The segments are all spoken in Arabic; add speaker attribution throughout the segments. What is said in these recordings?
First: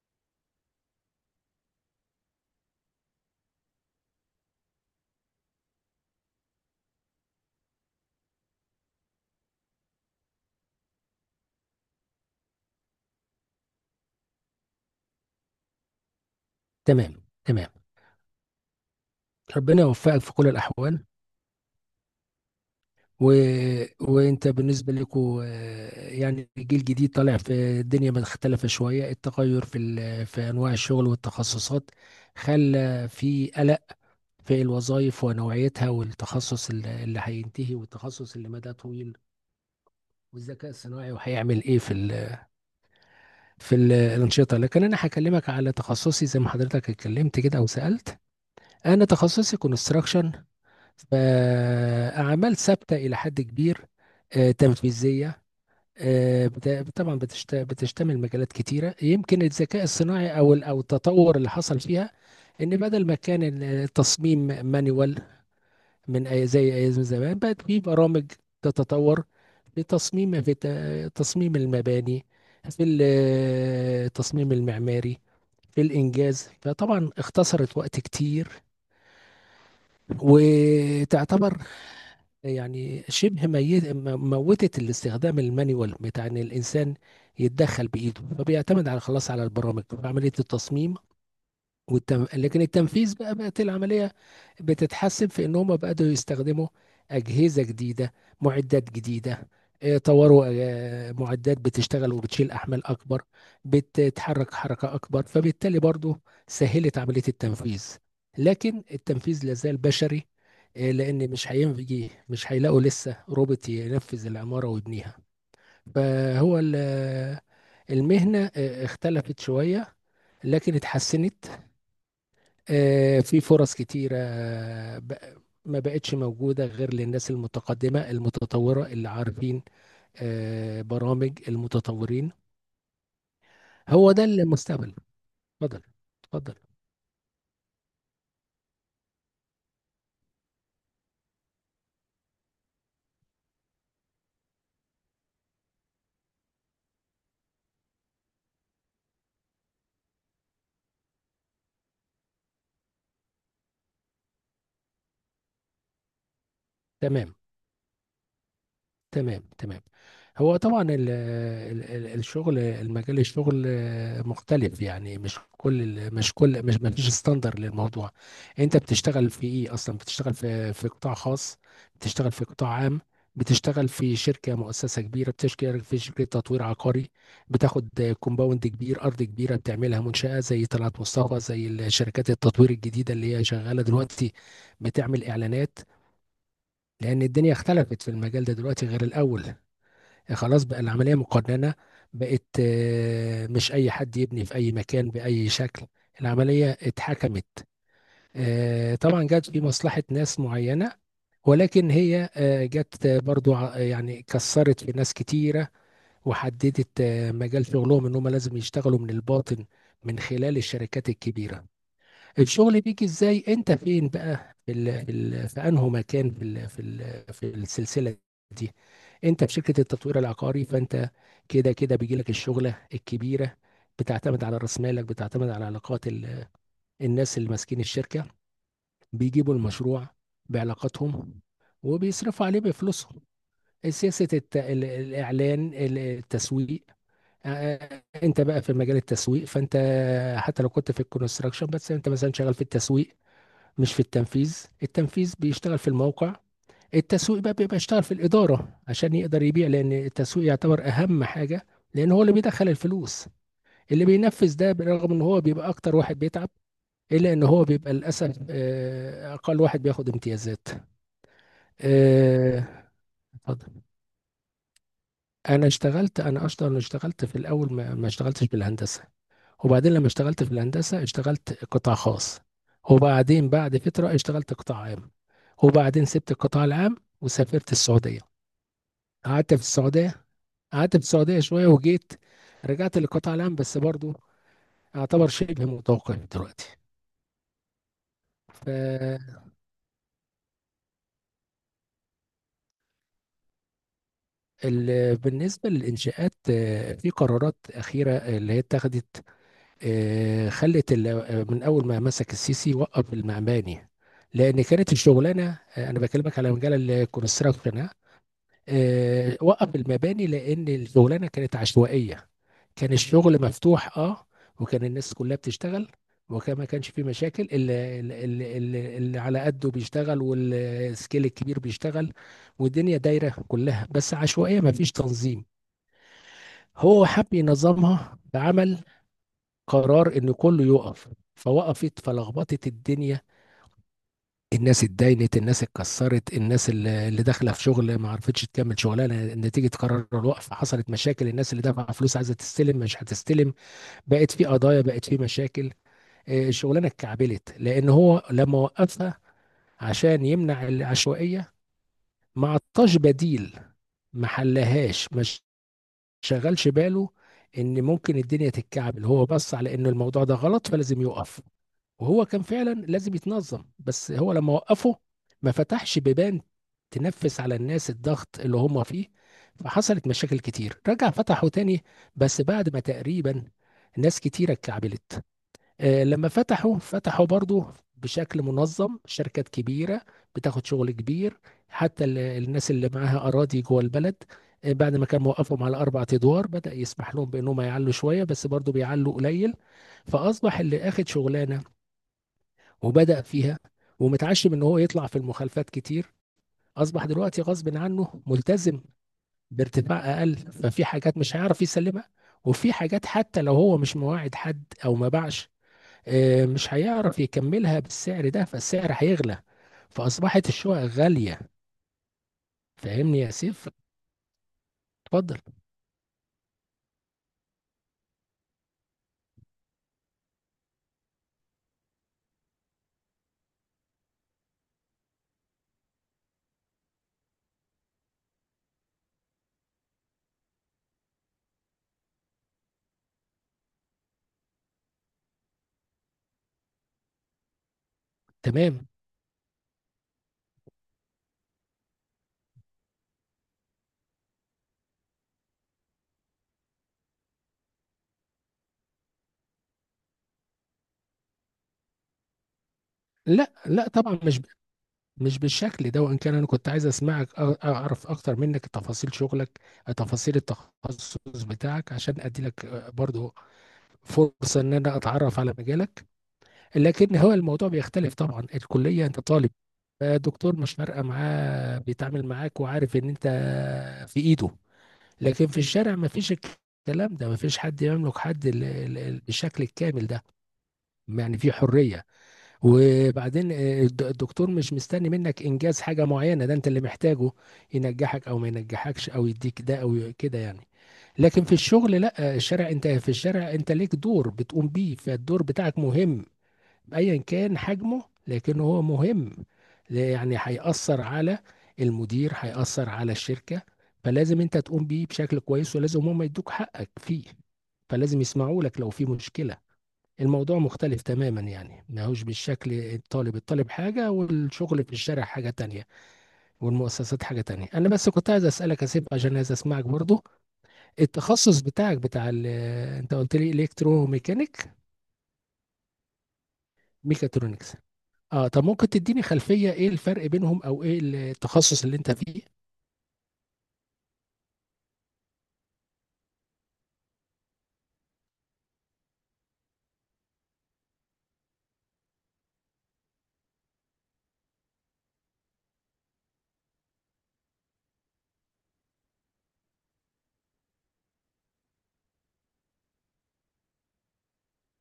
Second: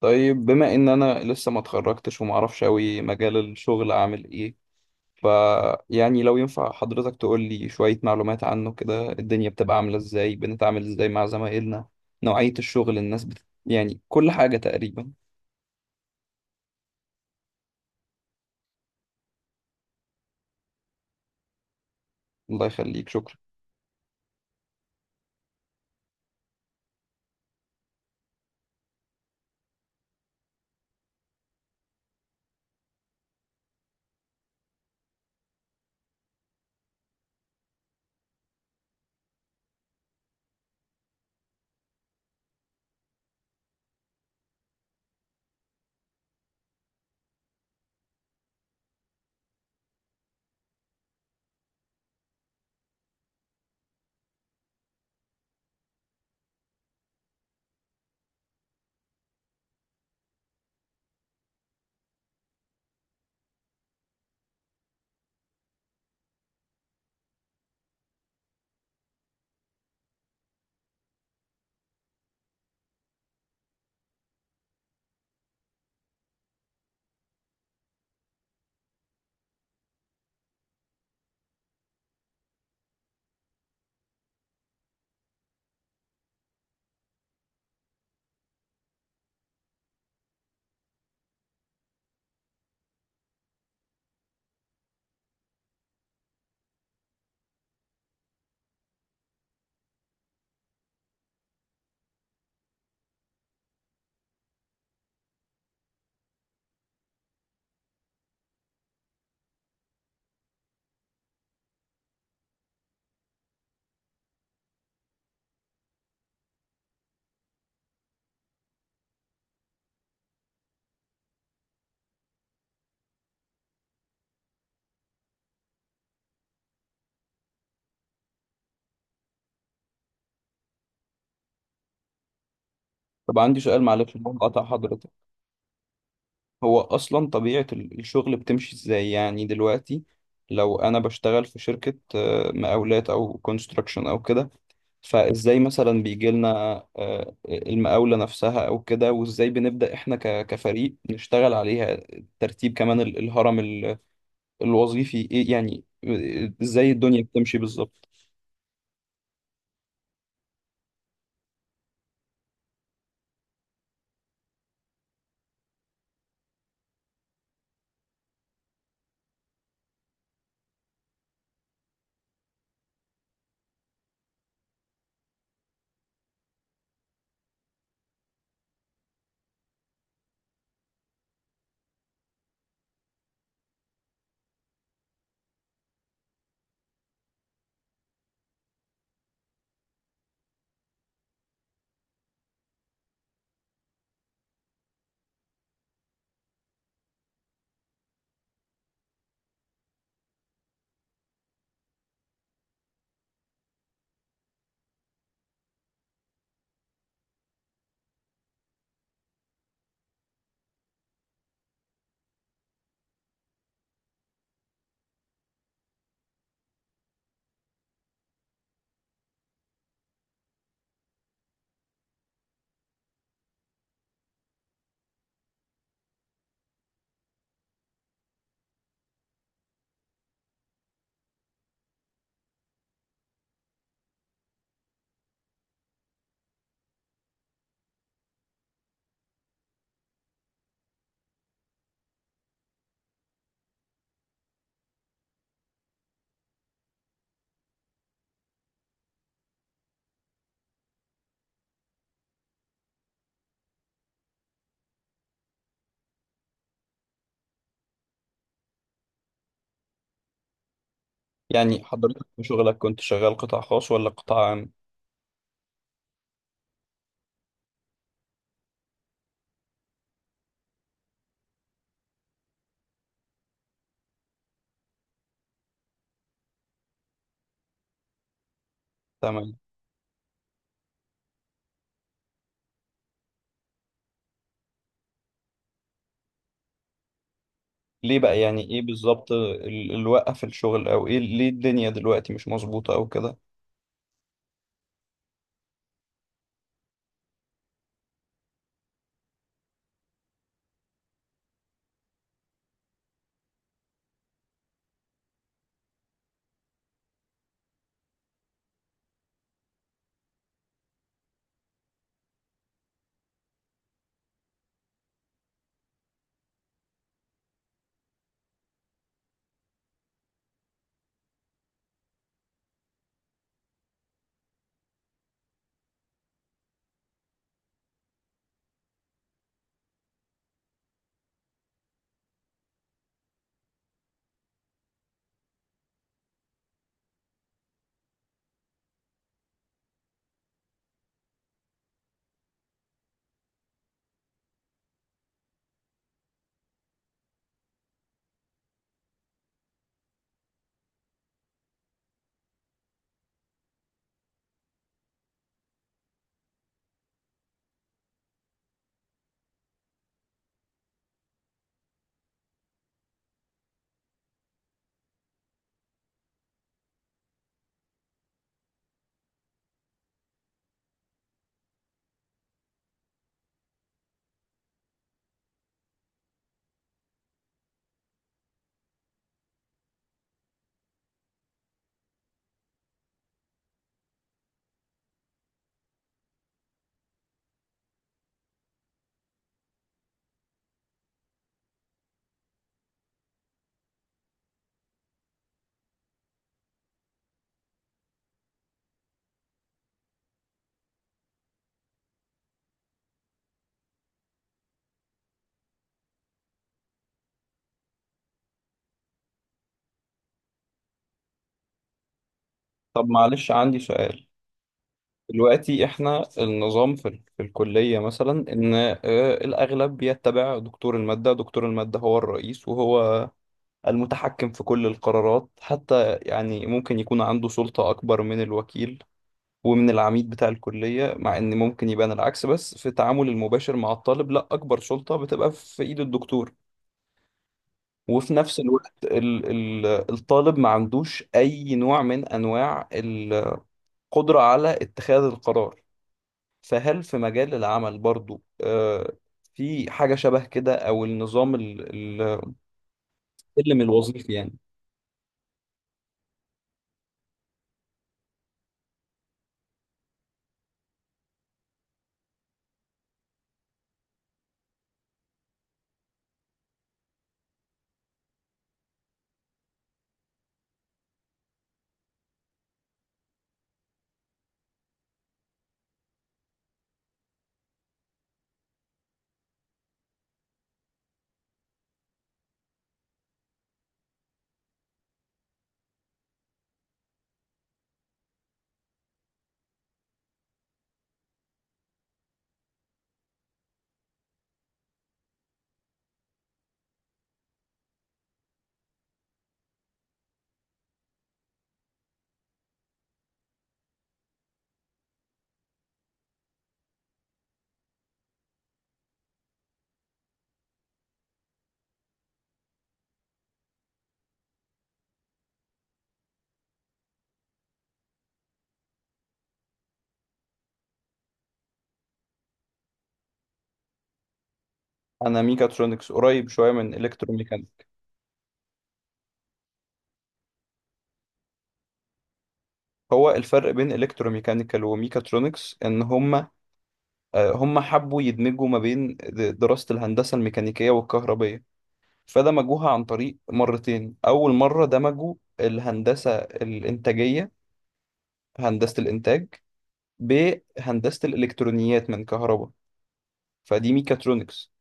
Speaker 1: طيب بما ان انا لسه ما اتخرجتش وما اعرفش قوي مجال الشغل اعمل ايه. ف يعني لو ينفع حضرتك تقول لي شوية معلومات عنه كده، الدنيا بتبقى عاملة ازاي، بنتعامل ازاي مع زمايلنا، نوعية الشغل، الناس يعني كل حاجة تقريبا.
Speaker 2: تمام تمام. ربنا يوفقك في كل الأحوال.
Speaker 1: الله يخليك،
Speaker 2: و...
Speaker 1: شكرا.
Speaker 2: وأنت بالنسبة لكم، يعني جيل جديد طالع في الدنيا مختلفة شوية. التغير في في أنواع الشغل والتخصصات خلى في قلق في الوظائف ونوعيتها، والتخصص اللي هينتهي، والتخصص اللي مدى طويل، والذكاء الصناعي، وهيعمل ايه في الانشطه لكن انا هكلمك على تخصصي، زي ما حضرتك اتكلمت كده او سالت. انا تخصصي كونستراكشن، فأعمال ثابتة إلى حد كبير، تنفيذية. طبعا بتشتمل مجالات كتيرة، يمكن الذكاء الصناعي أو التطور اللي حصل فيها، إن بدل ما كان التصميم مانيوال، زي أيام زمان بقت في برامج تتطور، في تصميم المباني، في التصميم المعماري، في الإنجاز. فطبعا اختصرت وقت كتير، وتعتبر يعني شبه موتت الاستخدام المانيوال بتاع ان الانسان يتدخل بايده، فبيعتمد على خلاص على البرامج في عمليه التصميم. لكن التنفيذ بقى بقت العملية بتتحسن، في إن هم بدأوا يستخدموا أجهزة جديدة، معدات جديدة. طوروا معدات بتشتغل وبتشيل أحمال أكبر، بتتحرك حركة أكبر، فبالتالي برضو سهلت عملية التنفيذ. لكن التنفيذ لازال بشري، لأن مش هيلاقوا لسه روبوت ينفذ العمارة ويبنيها. فهو ال- المهنة اختلفت شوية، لكن اتحسنت. في فرص كتيرة، بق- ما بقتش موجودة غير للناس المتقدمة المتطورة، اللي عارفين برامج المتطورين.
Speaker 1: طب عندي سؤال، معلش
Speaker 2: هو ده
Speaker 1: بقطع
Speaker 2: المستقبل.
Speaker 1: حضرتك.
Speaker 2: اتفضل، اتفضل.
Speaker 1: هو اصلا طبيعة الشغل بتمشي ازاي يعني دلوقتي؟ لو انا بشتغل في شركة مقاولات او كونستراكشن او كده، فازاي مثلا بيجي لنا المقاولة نفسها او كده، وازاي بنبدأ احنا كفريق نشتغل عليها؟ ترتيب كمان الهرم الوظيفي ايه؟ يعني ازاي الدنيا
Speaker 2: تمام
Speaker 1: بتمشي بالظبط؟
Speaker 2: تمام تمام. هو طبعا ال ال ال الشغل، المجال الشغل مختلف، يعني مش كل ال- مش كل مش ما فيش ستاندر للموضوع. انت بتشتغل في ايه اصلا؟ بتشتغل في قطاع خاص؟ بتشتغل في قطاع عام؟ بتشتغل في شركة، مؤسسة كبيرة؟ بتشتغل في شركة تطوير عقاري، بتاخد كومباوند كبير، أرض كبيرة بتعملها منشأة، زي طلعت مصطفى، زي الشركات التطوير الجديدة اللي هي شغالة دلوقتي، بتعمل إعلانات؟ لأن الدنيا اختلفت في المجال ده دلوقتي غير الأول. خلاص، بقى العملية مقننة، بقت مش أي حد يبني في أي مكان بأي شكل، العملية اتحكمت. طبعا جت في مصلحة ناس معينة، ولكن هي جت برضو يعني كسرت في ناس كتيرة، وحددت مجال شغلهم، إن هم لازم يشتغلوا من الباطن، من خلال الشركات الكبيرة. الشغل بيجي ازاي؟ انت فين بقى في انه مكان، في السلسله دي؟ انت في شركه التطوير العقاري، فانت كده كده بيجي لك الشغله الكبيره، بتعتمد على راس مالك، بتعتمد على علاقات الناس اللي ماسكين الشركه، بيجيبوا المشروع بعلاقاتهم، وبيصرفوا عليه بفلوسهم. سياسه الاعلان، التسويق. انت بقى في مجال التسويق، فانت حتى لو كنت في الكونستراكشن، بس انت مثلا شغال في التسويق مش في التنفيذ. التنفيذ بيشتغل في الموقع، التسويق بقى بيبقى يشتغل في الإدارة عشان يقدر يبيع، لأن التسويق يعتبر أهم حاجة، لأن هو اللي بيدخل الفلوس. اللي بينفذ ده، برغم ان هو بيبقى اكتر واحد بيتعب، الا ان هو بيبقى للاسف اقل واحد بياخد امتيازات.
Speaker 1: يعني حضرتك في
Speaker 2: آه،
Speaker 1: شغلك كنت شغال قطاع
Speaker 2: اتفضل.
Speaker 1: خاص ولا قطاع عام؟
Speaker 2: انا اصلا اشتغلت في الاول، ما اشتغلتش بالهندسة. وبعدين لما اشتغلت في الهندسة، اشتغلت قطاع خاص، وبعدين بعد فترة اشتغلت قطاع عام، وبعدين سبت القطاع العام وسافرت السعودية، قعدت
Speaker 1: تمام.
Speaker 2: في السعودية قعدت في السعودية شوية وجيت. رجعت للقطاع العام، بس برضو اعتبر شبه متوقف دلوقتي.
Speaker 1: ليه بقى يعني، ايه بالظبط اللي وقف الشغل او ايه؟ ليه الدنيا دلوقتي مش مظبوطة او كده؟
Speaker 2: فبالنسبة للإنشاءات، في قرارات أخيرة اللي هي اتخذت. آه، خلت ال- آه، من أول ما مسك السيسي وقف المعماري، لأن كانت الشغلانة، أنا بكلمك على مجال الكونستراكشن، وقف المباني، لان الشغلانه كانت عشوائيه. كان الشغل مفتوح، اه. وكان الناس كلها بتشتغل، وكان ما كانش فيه مشاكل. اللي على قده بيشتغل، والسكيل الكبير بيشتغل، والدنيا دايره كلها، بس عشوائيه، ما فيش تنظيم. هو حب ينظمها، بعمل قرار ان كله يقف. فوقفت، فلخبطت الدنيا. الناس اتداينت، الناس اتكسرت، الناس اللي داخله في شغل ما عرفتش تكمل شغلها نتيجه قرار الوقف، حصلت مشاكل، الناس اللي دافعه فلوس عايزه تستلم مش هتستلم، بقت في قضايا، بقت في مشاكل. الشغلانه اتكعبلت، لان هو لما وقفها عشان يمنع العشوائيه ما عطاش بديل، ما حلهاش، ما شغلش باله ان ممكن الدنيا تتكعبل. هو بص على ان الموضوع ده غلط، فلازم يوقف. وهو كان فعلا لازم يتنظم، بس هو لما وقفه ما فتحش بيبان تنفس على الناس الضغط اللي هم فيه، فحصلت مشاكل كتير. رجع فتحه تاني، بس بعد ما تقريبا ناس كتيرة اتكعبلت. لما فتحوا، فتحوا برضو بشكل منظم، شركات كبيرة بتاخد شغل كبير. حتى الناس اللي معاها أراضي جوه البلد، بعد ما كان موقفهم على 4 أدوار، بدأ يسمح لهم بأنهم يعلوا شوية، بس برضو بيعلوا قليل. فأصبح اللي أخد شغلانة وبدأ فيها ومتعشم ان هو يطلع في المخالفات كتير، اصبح دلوقتي غصب عنه ملتزم بارتفاع اقل. ففي حاجات مش هيعرف يسلمها، وفي حاجات حتى لو هو مش مواعد حد او ما باعش، مش هيعرف يكملها بالسعر ده، فالسعر هيغلى، فاصبحت الشقق غالية.
Speaker 1: طب
Speaker 2: فاهمني يا
Speaker 1: معلش
Speaker 2: سيف؟
Speaker 1: عندي سؤال.
Speaker 2: اتفضل.
Speaker 1: دلوقتي احنا النظام في في الكلية مثلا ان الاغلب يتبع دكتور المادة، دكتور المادة هو الرئيس، وهو المتحكم في كل القرارات، حتى يعني ممكن يكون عنده سلطة اكبر من الوكيل ومن العميد بتاع الكلية، مع ان ممكن يبان العكس، بس في التعامل المباشر مع الطالب لا، اكبر سلطة بتبقى في ايد الدكتور. وفي نفس
Speaker 2: تمام.
Speaker 1: الوقت ال ال الطالب ما عندوش اي نوع من انواع القدرة على اتخاذ القرار. فهل في مجال العمل برضو في حاجة شبه كده، أو النظام
Speaker 2: لا،
Speaker 1: السلم
Speaker 2: لا طبعا،
Speaker 1: الوظيفي يعني؟
Speaker 2: مش بالشكل ده. وان كان انا كنت عايز اسمعك، اعرف اكتر منك تفاصيل شغلك، تفاصيل التخصص بتاعك، عشان ادي لك برضو فرصه ان انا اتعرف على مجالك. لكن هو الموضوع بيختلف. طبعا الكليه انت طالب، الدكتور مش فارقه معاه، بيتعامل معاك وعارف ان انت في ايده. لكن في الشارع ما فيش الكلام ده، ما فيش حد يملك حد بالشكل الكامل ده. يعني في حريه. وبعدين الدكتور مش مستني منك انجاز حاجه معينه، ده انت اللي محتاجه ينجحك او ما ينجحكش، او يديك ده او كده، يعني. لكن في الشغل، لا، الشارع، انت في الشارع انت ليك دور بتقوم بيه، فالدور بتاعك مهم ايا كان حجمه، لكن هو مهم. يعني هيأثر على المدير، هيأثر على الشركة، فلازم انت تقوم بيه بشكل كويس، ولازم هم يدوك حقك فيه، فلازم يسمعوا لك لو في مشكلة. الموضوع مختلف تماما، يعني ما هوش بالشكل. الطالب. الطالب حاجة، والشغل في الشارع حاجة تانية، والمؤسسات حاجة تانية. انا بس كنت عايز اسألك اسيب، عشان عايز اسمعك برضو. التخصص بتاعك بتاع ال آه، انت قلت لي الكترو ميكانيك.
Speaker 1: أنا ميكاترونكس، قريب شوية من
Speaker 2: ميكاترونكس،
Speaker 1: إلكتروميكانيك.
Speaker 2: اه. طب ممكن تديني خلفية ايه الفرق بينهم، او ايه التخصص اللي انت فيه؟
Speaker 1: هو الفرق بين إلكتروميكانيكال وميكاترونكس إن هما هما حبوا يدمجوا ما بين دراسة الهندسة الميكانيكية والكهربية، فدمجوها عن طريق مرتين. أول مرة دمجوا الهندسة الإنتاجية، هندسة الإنتاج، بهندسة الإلكترونيات من كهرباء، فدي ميكاترونكس.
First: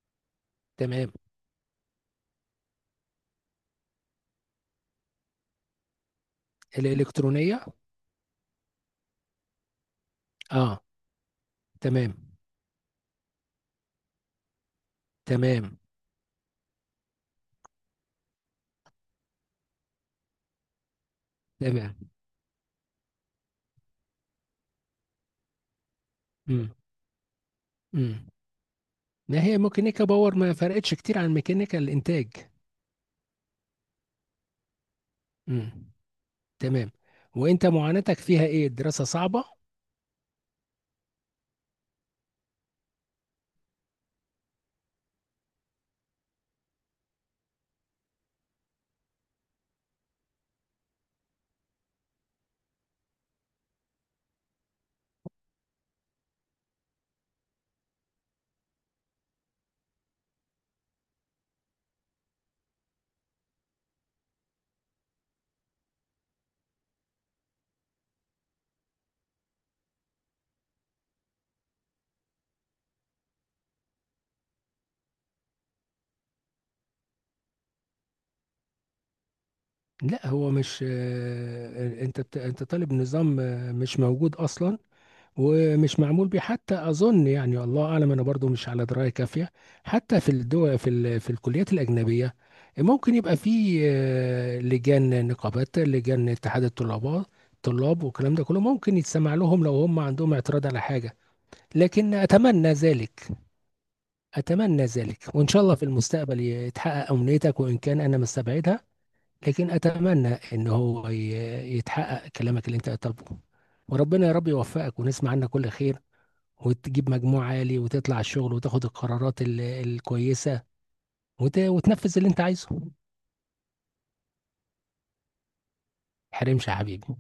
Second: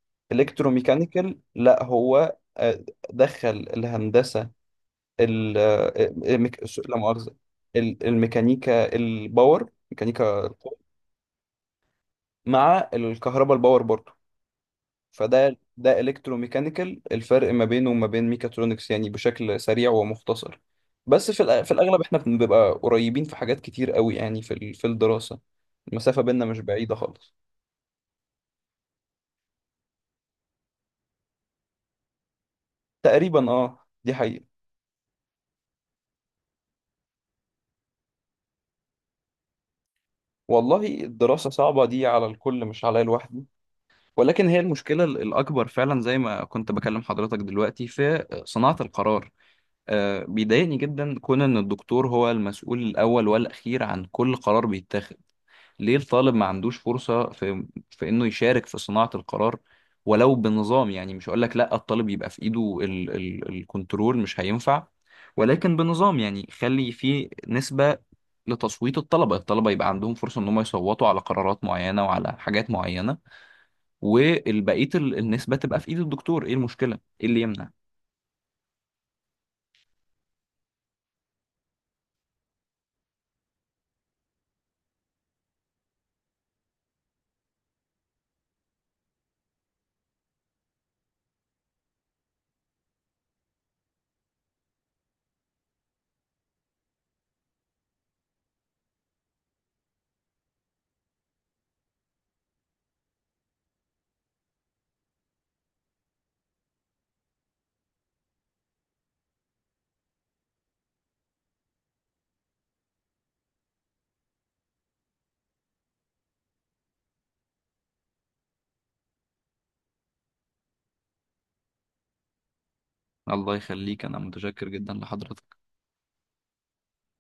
Speaker 2: تمام.
Speaker 1: الكتروميكانيكال لا، هو دخل الهندسه ال- آه، لا مؤاخذه،
Speaker 2: الالكترونية.
Speaker 1: الميكانيكا الباور، ميكانيكا القوة،
Speaker 2: اه. تمام.
Speaker 1: مع الكهرباء الباور برضو،
Speaker 2: تمام
Speaker 1: ده الكتروميكانيكال. الفرق ما بينه وما بين ميكاترونكس يعني بشكل سريع ومختصر. بس في في
Speaker 2: تمام.
Speaker 1: الاغلب احنا بنبقى قريبين في حاجات كتير قوي يعني، في في الدراسه المسافه بيننا مش
Speaker 2: امم.
Speaker 1: بعيده خالص.
Speaker 2: امم. ما هي ميكانيكا باور ما فرقتش كتير عن ميكانيكا الانتاج.
Speaker 1: تقريبا اه، دي حقيقه.
Speaker 2: امم. تمام. وانت معاناتك فيها ايه؟ الدراسة صعبة؟
Speaker 1: والله الدراسة صعبة، دي على الكل مش عليا لوحدي، ولكن هي المشكلة الأكبر فعلا، زي ما كنت بكلم حضرتك دلوقتي، في صناعة القرار. بيضايقني جدا كون إن الدكتور هو المسؤول الأول والأخير عن كل قرار بيتاخد. ليه الطالب ما عندوش فرصة في انه يشارك في صناعة القرار؟ ولو بنظام يعني، مش هقول لك لا الطالب يبقى في ايده ال ال الكنترول، مش هينفع. ولكن بنظام يعني، خلي فيه نسبة لتصويت الطلبة، الطلبة يبقى عندهم فرصة ان هم يصوتوا على قرارات معينة وعلى حاجات معينة، والبقية النسبة تبقى في ايد الدكتور. ايه المشكلة، ايه اللي يمنع؟
Speaker 2: لا، هو مش، انت طالب نظام مش موجود اصلا، ومش معمول بيه حتى اظن، يعني الله اعلم، انا برضو مش على درايه كافيه. حتى في الدول، في الكليات الاجنبيه، ممكن يبقى في لجان، نقابات، لجان اتحاد الطلاب، طلاب والكلام ده كله، ممكن يتسمع لهم لو هم عندهم اعتراض على حاجه. لكن اتمنى ذلك، اتمنى ذلك، وان شاء الله في المستقبل يتحقق امنيتك، وان كان انا مستبعدها. لكن اتمنى ان هو يتحقق كلامك اللي انت طالبه. وربنا يا رب يوفقك، ونسمع عنك كل خير، وتجيب مجموع عالي، وتطلع الشغل، وتاخد القرارات الكويسة، وتنفذ اللي انت عايزه.
Speaker 1: الله يخليك، انا متشكر جدا لحضرتك.
Speaker 2: حرمش يا حبيبي.